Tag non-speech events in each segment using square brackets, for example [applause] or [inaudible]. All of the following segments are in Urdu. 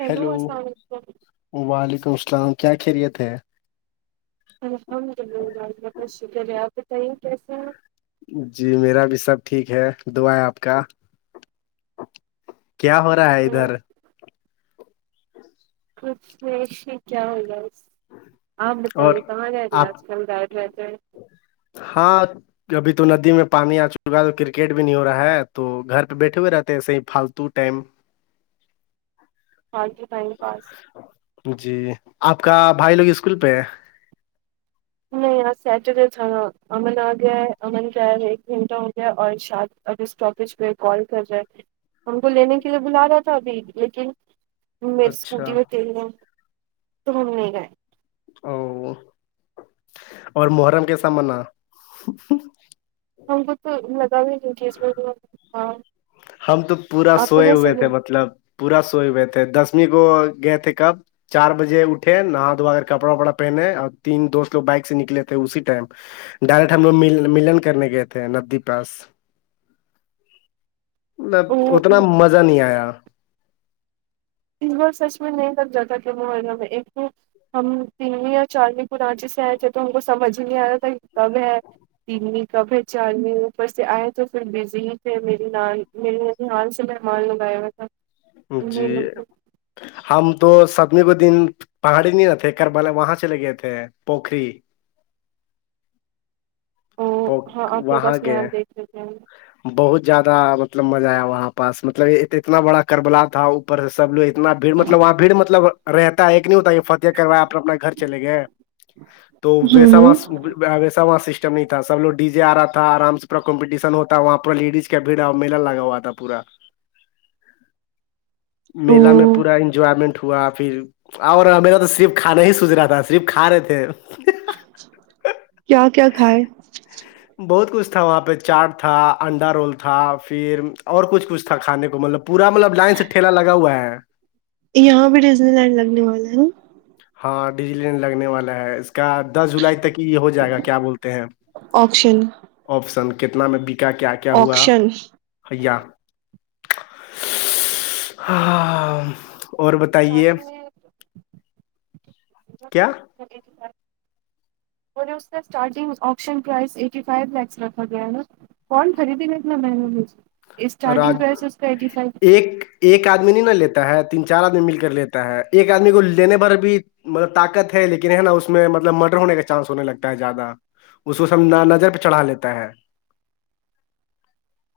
ہیلو السلام علیکم وعلیکم السلام کیا خیریت ہے الحمد للہ الله کا شکر ہے آپ بتائیے کیسے ہیں آپ جی میرا بھی سب ٹھیک ہے دعا ہے آپ کا کیا ہو رہا ہے ادھر کچھ نہیں اسے کیا ہوگا اپ اور بتایی کھا رہتے ہے آپ اج کل گڑ رہتے ہاں ابھی تو ندی میں پانی آ چکا ہے تو کرکٹ بھی نہیں ہو رہا ہے تو گھر پہ بیٹھے ہوئے رہتے ہیں ایسے ہی پالتو ٹائم فالتو ٹائم پاس جی آپ کا بھائی لوگ اسکول پہ ہے نہیں آج سیٹرڈے تھا نا امن آ گیا ہے امن کا ائے ایک گھنٹہ ہو گیا ہے اور ارشاد اج اسٹاپیج پہ کال کر رہے ہم کو لینے کے لیے بلا رہا تھا ابھی لیکن می اچھا اسکوٹی میں تل ہے تو ہم نہیں گئے او اور محرم کیسا منا ہم کو تو لگا ہوز [unintelligible] میں ہاں ہم تو پورا سوئے ہوئے تھے مطلب پورا سوئے ہوئے تھے دسویں کو گئے تھے کب چار بجے اٹھے نہا دوا کر کپڑا وپڑا پہنے اور تین دوست لوگ بائک سے نکلے تھے اسی ٹائم ڈائریکٹ ہم لوگ م ملن کرنے گئے تھے ندی پاس مطلب اتنا مزہ نہیں آیا اس بار سچ میں نہیں لگ جاتا کیا وہ میں ایکمیں ہم تینویں یا چارویں پراانچی سے آئے تھے تو ہم کو سمج ہی نہیں آ رہا تھا سب ہے تین تو پھر چارمی اوپر سے آئے تو پھر بزی ہی تھے میری نان میرری نانیال سے مہمان لوگ ائے ہوئے تھے جی ہم تو سب نے وہ دن پہاڑی نہیں نہ تھے کربالے وہاں چلے گئے تھے پوکھری پو ہاں آپ وہاں بس میں نیا گئے دیکھ لیتے ہیں بہت زیادہ مطلب مزہ آیا وہاں پاس مطلب اتنا بڑا کربلا تھا اوپر سے سب لوگ اتنا بھیڑ مطلب وہاں بھیڑ مطلب رہتا ہے ایک نہیں ہوتا یہ فتح کروایا اپنے اپنا گھر چلے گئے تو ہوں ویسا ہوں وہاں ویسا وہاں سسٹم نہیں تھا سب لوگ ڈی جے آ رہا تھا آرام سے پورا کمپٹیشن ہوتا تھا وہاں پر لیڈیز کا بھیڑ میلا لگا ہوا تھا پورا او میلا میں پورا انجوائمنٹ ہوا پھر اور میرا تو صرف کھانا ہی سوج رہا تھا صرف کھا رہے تھے کیا کیا کھائے بہت کچھ تھا وہاں پہ چاٹ تھا انڈا رول تھا فر اور کچھ کچھ تھا کھانے کو مطلب پورا مطلب لائن سے ٹھیلا لگا ہوا ہے یہاں بھی ڈیزنی لینڈ لگنے والا ہے ہاں ڈیزنی لینڈ لگنے والا ہے اس کا دس جولائی تک ہی یہ ہو جائے گا کیا بولتے ہیں آکشن آپشن کتنا میں بکا کیا کیا ہوا آکشن ایا ہا اسٹارٹنگ میں کیا [unintelligible] مجھے اس کا starting option price eighty five lakh رکھا گیا ہے کون خریدی گا اتنا مہنگا [unintelligible] اسٹارٹگ راج پرائز اسکا ایٹی فائیو ایک ایک آدمی نہیں نا لیتا ہے تین چار آدمی مل کر لیتا ہے ایک آدمی کو لینے پر بھی مطلب طاقت ہے لیکن ہے نا اس میں مطلب مڈر ہونے کا چانس ہونے لگتا ہے زیادہ اس کو سب نا نظر پہ چڑھا لیتا ہے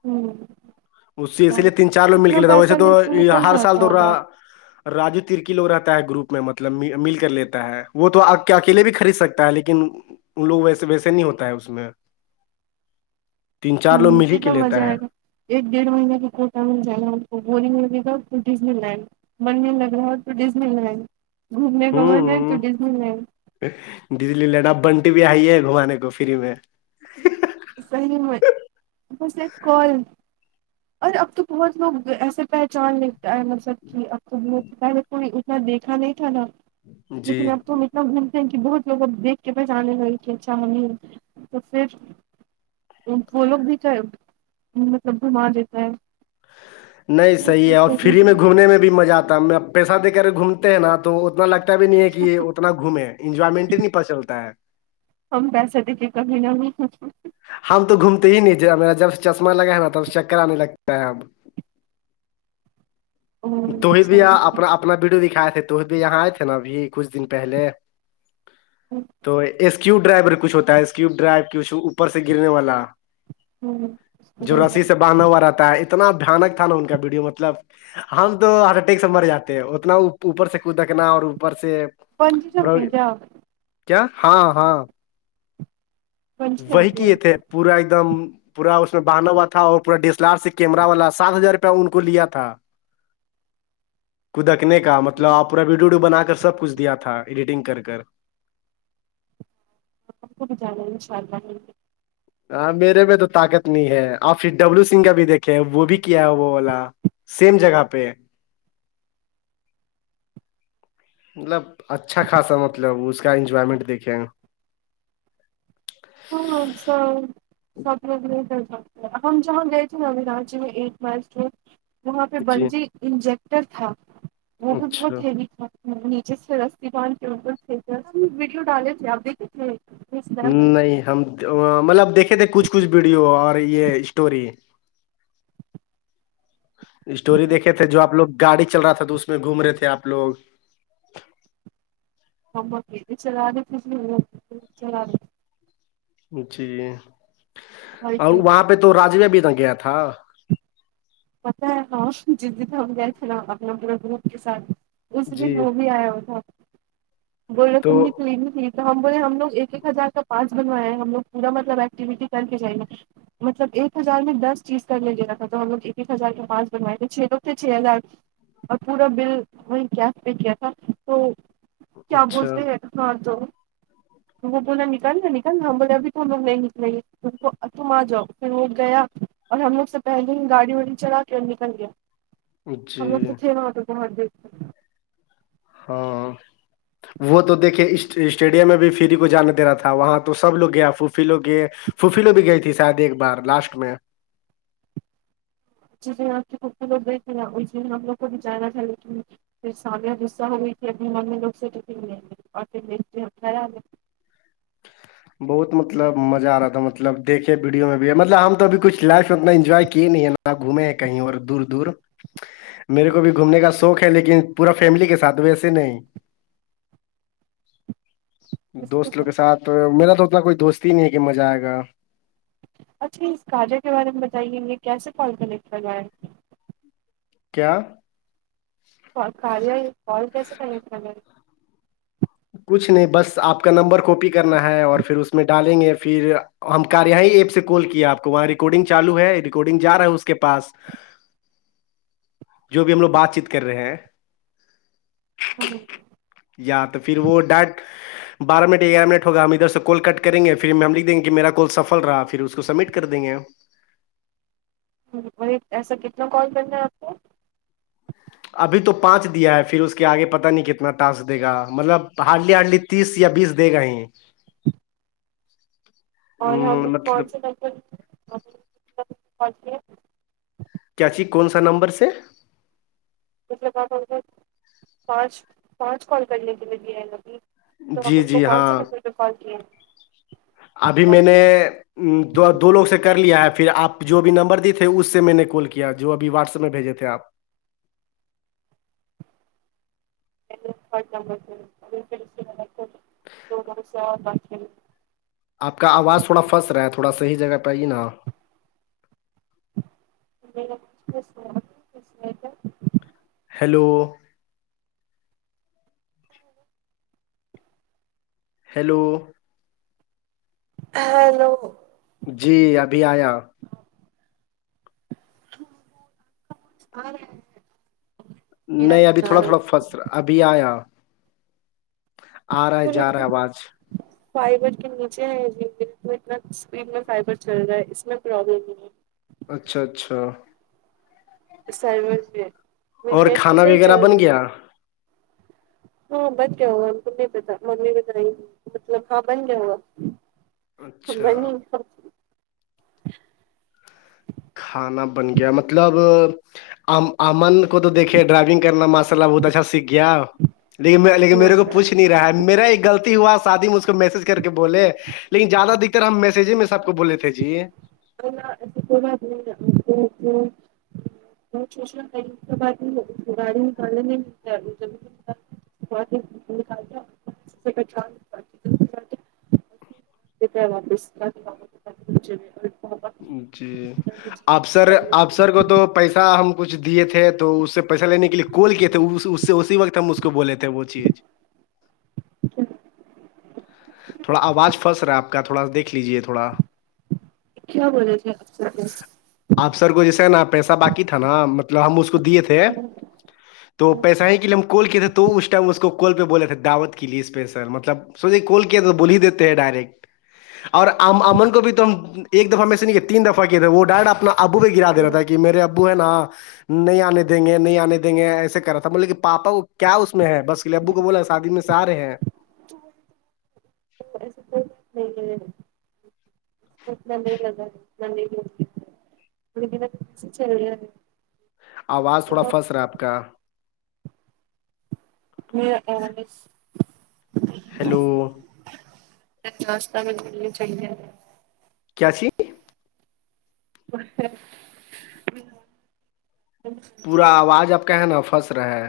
ہوں اس سے اسی لیے تین چار لوگ مل کے لیےتا ویسے تو ہر سال تورا راجو ترکی لوگ رہتا ہے گروپ میں مطلب مل کر لیتا ہے وہ تو آپ کے اکیلے بھی خرید سکتے ہوتا ہے لیکن ان لوگ ویسے ویسے نہیں ہوتا ہے اس میں تین چار لوگ مل ہی کے لیتا ہے ایک ڈیڑھ مہینے کا کوٹہ مل جائے گا ہم کو بورنگ لگے گا پھر ڈیزنی لینڈ من نہیں لگ رہا ہے تو ڈیزنی لینڈ گھومنے کا من ہے تو ڈیزنی لینڈ ڈیزنی لینڈ اب بنٹی بھی آئی ہے گھومانے کو فری میں صحیح میں بس ایک کال اور اب تو بہت لوگ ایسے پہچان لیتا ہے مطلب کہ اب تو بہت پہلے کوئی ات نا دیکھا نہیں تھا نا جی لیکن اب تو میں لگ ملتے ہیں کہ بہت لوگ اب دیکھ کے پہچانے لگے کے اچھا نہیں تو پھر وہ لوگ بھی تو ہے مطلب گھما دیتا ہے نہیں صحیح ہے اور فری میں گھومنے میں بھی مزہ آتا ہے پیسہ دے کر گھومتے ہیں نا تو اتنا لگ تا بھی نہیں ہے کہ یہ اتنا گھومے ہیں انجوائمنٹ ہی نہیں پتا چلتا ہے ہم پیسا دے کے کبھی نا گھومے ہم تو گھومتے ہی نہیں تھے جب میرا جب چشمہ لگا ہے نا تب چکر آنے لگتا ہے اب تو ہی بھیا اپنا اب اپنا ویڈیو دکھائے تھے تو بھی یہاں آئے تھے نا ابھی کچھ دن پہلے ہوں تو اسکیو ڈرائیور کچھ ہوتا ہے اسکیو ڈرائیو کچھ اوپر سے گرنے والا جو رسی سے بنا ہوا رہتا ہے اتنا بھیانک تھا نا ان کا ویڈیو مطلب ہم تو ہرٹ اٹیک سے مر جاتے ہیں اتنا اوپر سے کو دکنا اور اوپر سے پنچ سو پورا [unintelligible] کیا ہاں ہاں وہی کئے تھے پورا ایک دم پورا اس میں بہانا ہوا تھا اور پورا ڈی ایس ایل آر سے کیمرا والا سات ہزار روپیہ ان کو لیا تھا کو دکنے کا مطلب آپ پورا ویڈیو ویڈیو بنا کر سب کچھ دیا تھا ایڈیٹنگ کر کر [unintelligible] ہاں میرے میں تو طاقت نہیں ہے آپ پھر ڈبلو سنگھ کا بھی دیکھے وہ بھی کیا ہے وہ والا سیم جگہ پہ مطلب اچھا خاصا مطلب اس کا انجوائمنٹ دیکھے ہاں ہم سب [unintelligible] دیکھ تھا ہم جہاں گئے تھے نو راچی میں ایٹ مائچ میں وہاں پہ جی بنجی انجیکٹر تھا وہ بھی بہت اچھا ہیوی تھا نیچے سے رسی باند کے بالکل ویڈیو ڈالے تھے آپ دیکھے تھے میں سنیپ ڈالی تھی نہیں ہم مطلب دیکھے تھے کچھ کچھ ویڈیو اور یہ اسٹوری اسٹوری دیکھے تھے جو آپ لوگ گاڑی چل را تھا تو اس میں گھوم رہے تھے آپ لوگ ہم اب بالکل چلے رہے تھے جی اب بھی چلے رہے جی اور وہاں پہ تو راج نے بھی تو گیا تھا پتا ہے نہ کےجس جئپ میں ہم گئے تھے نا اپنا پورے گروپ کے ساتھ اس جی دن وہ بھی آیا ہوا تھا بول رہے تو تم نے پلی بھی تو ہم بولا ہم لوگ ایک ایک ہزار کا پاس بنوائے ہے ہیں ہم لوگ پورا مطلب ایکٹیویٹی کر کے جائیں گے مطلب ایک ہزار میں دس چیز کرنے دیرا تھا تو ہم لوگ ایک ہزار کے پاس بنوائے تھے چھ لوگ تھے چھ ہزار اور پورا بل وہیں کیش پے کیا تھا تو کیا اچھا بولتے ہیں ہاں تو وہ بولا نکل نہ نکل نہ ہم بولا ابھی تم لوگ نہیں نکلےگا وہ تم آ جاؤ پھر وہ گیا اور ہم لوگ سے پہلے ہی گاڑی چڑا کے نکل گیا ہم لوگ جی تو تھے وہاں پہ تو بہت دیر تک ہاں وہ تو دیکھے اسٹیڈیم میں بھی فری کو جانا دے رہا تھا وہاں تو سب لوگ گئے فوفی لوگ گئے فوفی لوگ بھی گئی تھی شاید ایک بار لاسٹ میں جی جی آپ کے پھوپھو لوگ گئے تھے اس ہم لوگ کو بھیچانا تھا پھر سامیہ غصہ ہو گئی تھی ابھی ممی لوگ سے کٹی ھوئ ہے اور پھر دیکھتے خیال بہت مطلب مزہ آ رہا تھا مطلب دیکھے ویڈیو میں بھی مطلب ہم تو اب کچھ لائف میں اتنا انجوائے کیے نہیں ہے نہ آپ گھومے کہیں اور دور دور میرے کو بھی گھومنے کا شوق ہے لیکن پورا فیملی کے ساتھ ویسے نہیں دوست لوگ کے ساتھ میرا تو اتنا کوئی دوست ہی نہیں ہے کہ مزہ آئے گا اچھا اس کاریا کے بارے میں بتائیے یہ کیسے کال کنیکٹ کر رہا ہیں کیا کال کاریا یہ کال کیسے کنیکٹ کرنا ہے کچھ نہیں بس آپ کا نمبر کاپی کرنا ہے اور پھر اس میں ڈالینگے پھر ہم کاریا ہی ایپ سے کال کیا آپکو وہاں ریکارڈنگ چالو ہے ریکارڈنگ جا رہا ہے اس کے پاس جو بھی ہم لوگ بات چیت کر رہے ہیں [inaudible] یا تو پھر وہ ڈٹ بارہ منٹ گیارہ منٹ ہوگئے ہم ادھر سے کال کٹ کریں گے پھر ہم لکھ دیں گے میرا کول سفل رہا پھر اس کو سبمٹ کر دیں گے وہی ایسا کتنا کال کرنا ہے آپ کو ابھی تو پانچ دیا ہے پھر اس کے آگے پتا نہیں کتنا ٹاسک دے گا مطلب ہارڈلی ہارڈلی تیس یا بیس دیگا یہ اور ہم کون سے [inaudible] کیا چی کون سا نمبر سے مطلب آپ ہم پانچ پانچ کال کر نے کے لیے [unintelligible] تو اب جی ہم کو جی کون سے ہاں نمبر پہ کال کیے ہیں ابھی میں نے دو لوگ سے کر لیا ہے پھر آپ جو بھی نمبر دیے تھے اس سے میں نے کال کیا جو ابھی واٹسپ میں بھیجے تھے آپ [unintelligible] آپ کا آواز تھوڑا فس رہا ہے تھوڑا صحیح جگہ پہ ائیے نا [unintelligible] ہیلو ہیلو ہیلو جی ابھی آیا آرہا ہے نہ نہیں ابھی تھوڑا تھوڑا فس را ابھی آیا آ رہا ہے جا رہا ہے آواز فائبر کے نیچے ہیں بلڈنگ تو اتنا اسپیڈ میں فائبر چل رہا ہے اس میں پرابلم نہیں ہے اچھا اچھا [unintelligible] اور کھانا وغیرہ بن گیا ہاں بن گیا ہوگا ہم کو نہیں پتہ ممی بناینگی مطلب ہاں بن گیا ہو گا اچھا بنی سب کھانا بن گیا مطلب ام امن کو تو دیکھئے ڈرائیونگ کرنا ماشاء اللہ بہت اچھا سیکھ گیا لیکن لیکن میرے کو پچھ نہیں رہا ہے میرا ایک گل تی ہوا شادی مجھ کو میسج کر کے بولے لیکن زیادہ دگرر ہم میسج میں سب کو بولے تھے جی [unintelligible] [unintelligible] [inaudible] واپس [unintelligible] جی افسر افسر کو تو پیسہ ہم کچھ دیے تھے تو اس سے پیسہ لینے کے لیے کول کیا تھا اس سے اسی وقت ہم اس کو بولے تھے وہ چیز [inaudible] تھوڑا آواز پھس رہا ہے آپکا تھوا دیکھ لیجیے تھوڑا کیا بولے تھے آپ آپسر کو جیسے نا پیسہ باقی تھا نا مطلب ہم اس کو دیے تھے تو پیسہ ہی کے لیے ہم کال کے تھے تو اس ٹائم اس کو کال پہ بولے تھے دعوت کے لیے اس پہ سر مطلب سوچا کال کیا تو بول ہی دیتے ہیں ڈائریکٹ اور ام امن کو بھی تو ہم ایک دفعہ میسیج نہیں تین دفعہ کیے تھے وہ ڈائٹ اپنا ابو بھی گرا دے رہا تھا کہ میرے ابو ہیں نا نہیں آنے دیں گے نہیں آنے دیں گے ایسے کر رہا تھا بولے کہ پاپا کو کیا اس میں ہے بس اسلئے ابو کو بولا شادی میں سے آ رہے ہیں [inaudible] [inaudible] [unintelligible] آواز تھوڑا پھنس رہا ہے آپ کا [unintelligible] ہیلو [unintelligible] کیاچھی [unintelligible] پورا آواز آپ کا ہے نا پھس رہا ہے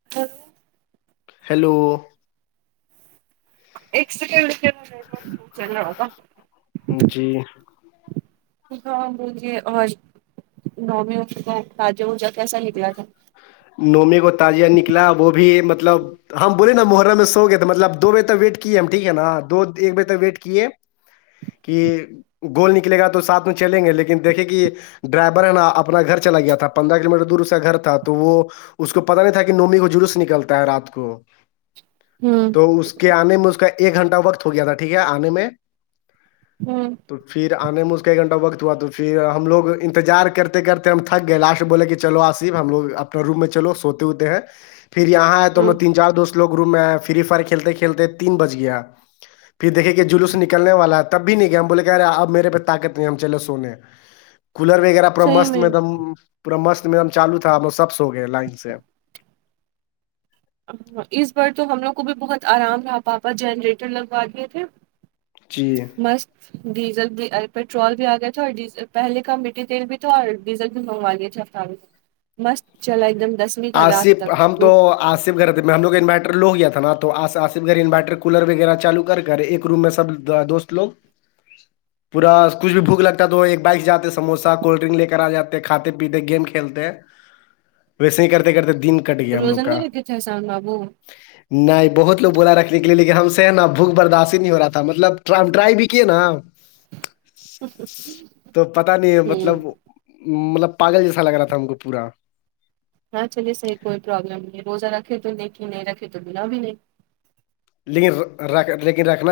[unintelligible] ہیلو ایک سیکنڈ ہوگا جی ہاں مجھے اور نومی تجا وجا کیسا نکلا تھا نومی کو تازیہ نکلا وہ بھی مطلب ہم بولے نا محرم میں سو گئے تھے مطلب دو بجے تک ویٹ کیے ہم ٹھیک ہے نا دو ایک بجے تک ویٹ کیے کہ گول نکلے گا تو ساتھ میں چلیں گے لیکن دیکھے کہ ڈرائیور ہے نا اپنا گھر چلا گیا تھا پندرہ کلو میٹر دور اس کا گھر تھا تو وہ اس کو پتا نہیں تھا کہ نومی کو جلوس نکلتا ہے رات کو ہوں تو اس کے آنے میں اس کا ایک گھنٹہ وقت ہو گیا تھا ٹھیک ہے آنے میں ہوں تو پھر آنے میں اس کا ایک گھنٹہ وقت ہوا تو پھر ہم لوگ انتظار کرتے کرتے ہم تھک گئے لاسٹ میں بولے کہ چلو آصف ہم لوگ اپنے روم میں چلو سوتے ہوتے ہیں پھر یہاں آئے تو ہم نے تین چار دوست لوگ روم میں ائے فری فائر کھیلتے کھیلتے تین بج گیا پھر دیکھے کہ جلوس نکنے والا ہے تب بھی نہیں گیا ہم بولے کہ ارے اب میرے پہ طاقت نہیں ہم چلے سونے کولر وغیرہ پورا مست میں دم پورا مست میں دم چالو تھا سب سو گئے لائن سے اس بار تو ہم لوگ کو بھی بہت آرام رہا پاپا جنریٹر لگوا دیے تھے جی مست ڈیزل بھی پیٹرول بھی آ گئے تھے اور ڈیل پہلے کا میٹیھی تیل بھی تھا اور ڈیزل بھی منگوا لیے تھے مست چلا ایک دم دس آصف ہم تو آصف گھر میں ہم لوگ انوائٹر لو گیا تھا نا تو آ آصف گھر انوائٹر کولر وغیرہ چالو کر کر ایک روم میں سب دوست لوگ پورا کچھ بھی بھوک لگتا ہے تو ایک بائک جاتے سوسا کولڈ ڈرنک لے کر آ جاتے کاتے پیتے گیم کھیلتے ہیں ویسے ہی کرتے کرتے دن کٹ گیا ہم لوگ روزہ کا نہیں لگے تھ سان بابو نہیں بہت لوگ بولا رکھنے کے لیے لیکن ہم سے ہے نا بھوک برداشت نہیں ہو رہا تھا مطلب ہم ڈرائیو بھی کیے نا [unintelligible] تو پتا نہیں ہے مطلب مطلب پاگل جیسا لگ رہا تھا ہم کو پورا ہاں چلیے صحیح کوئی پرابلم نہیں روزہ رکھے تو نیکی نہیں رکھے تو گناہ بھی نہیں لیکن رکھ لیکن رکھنا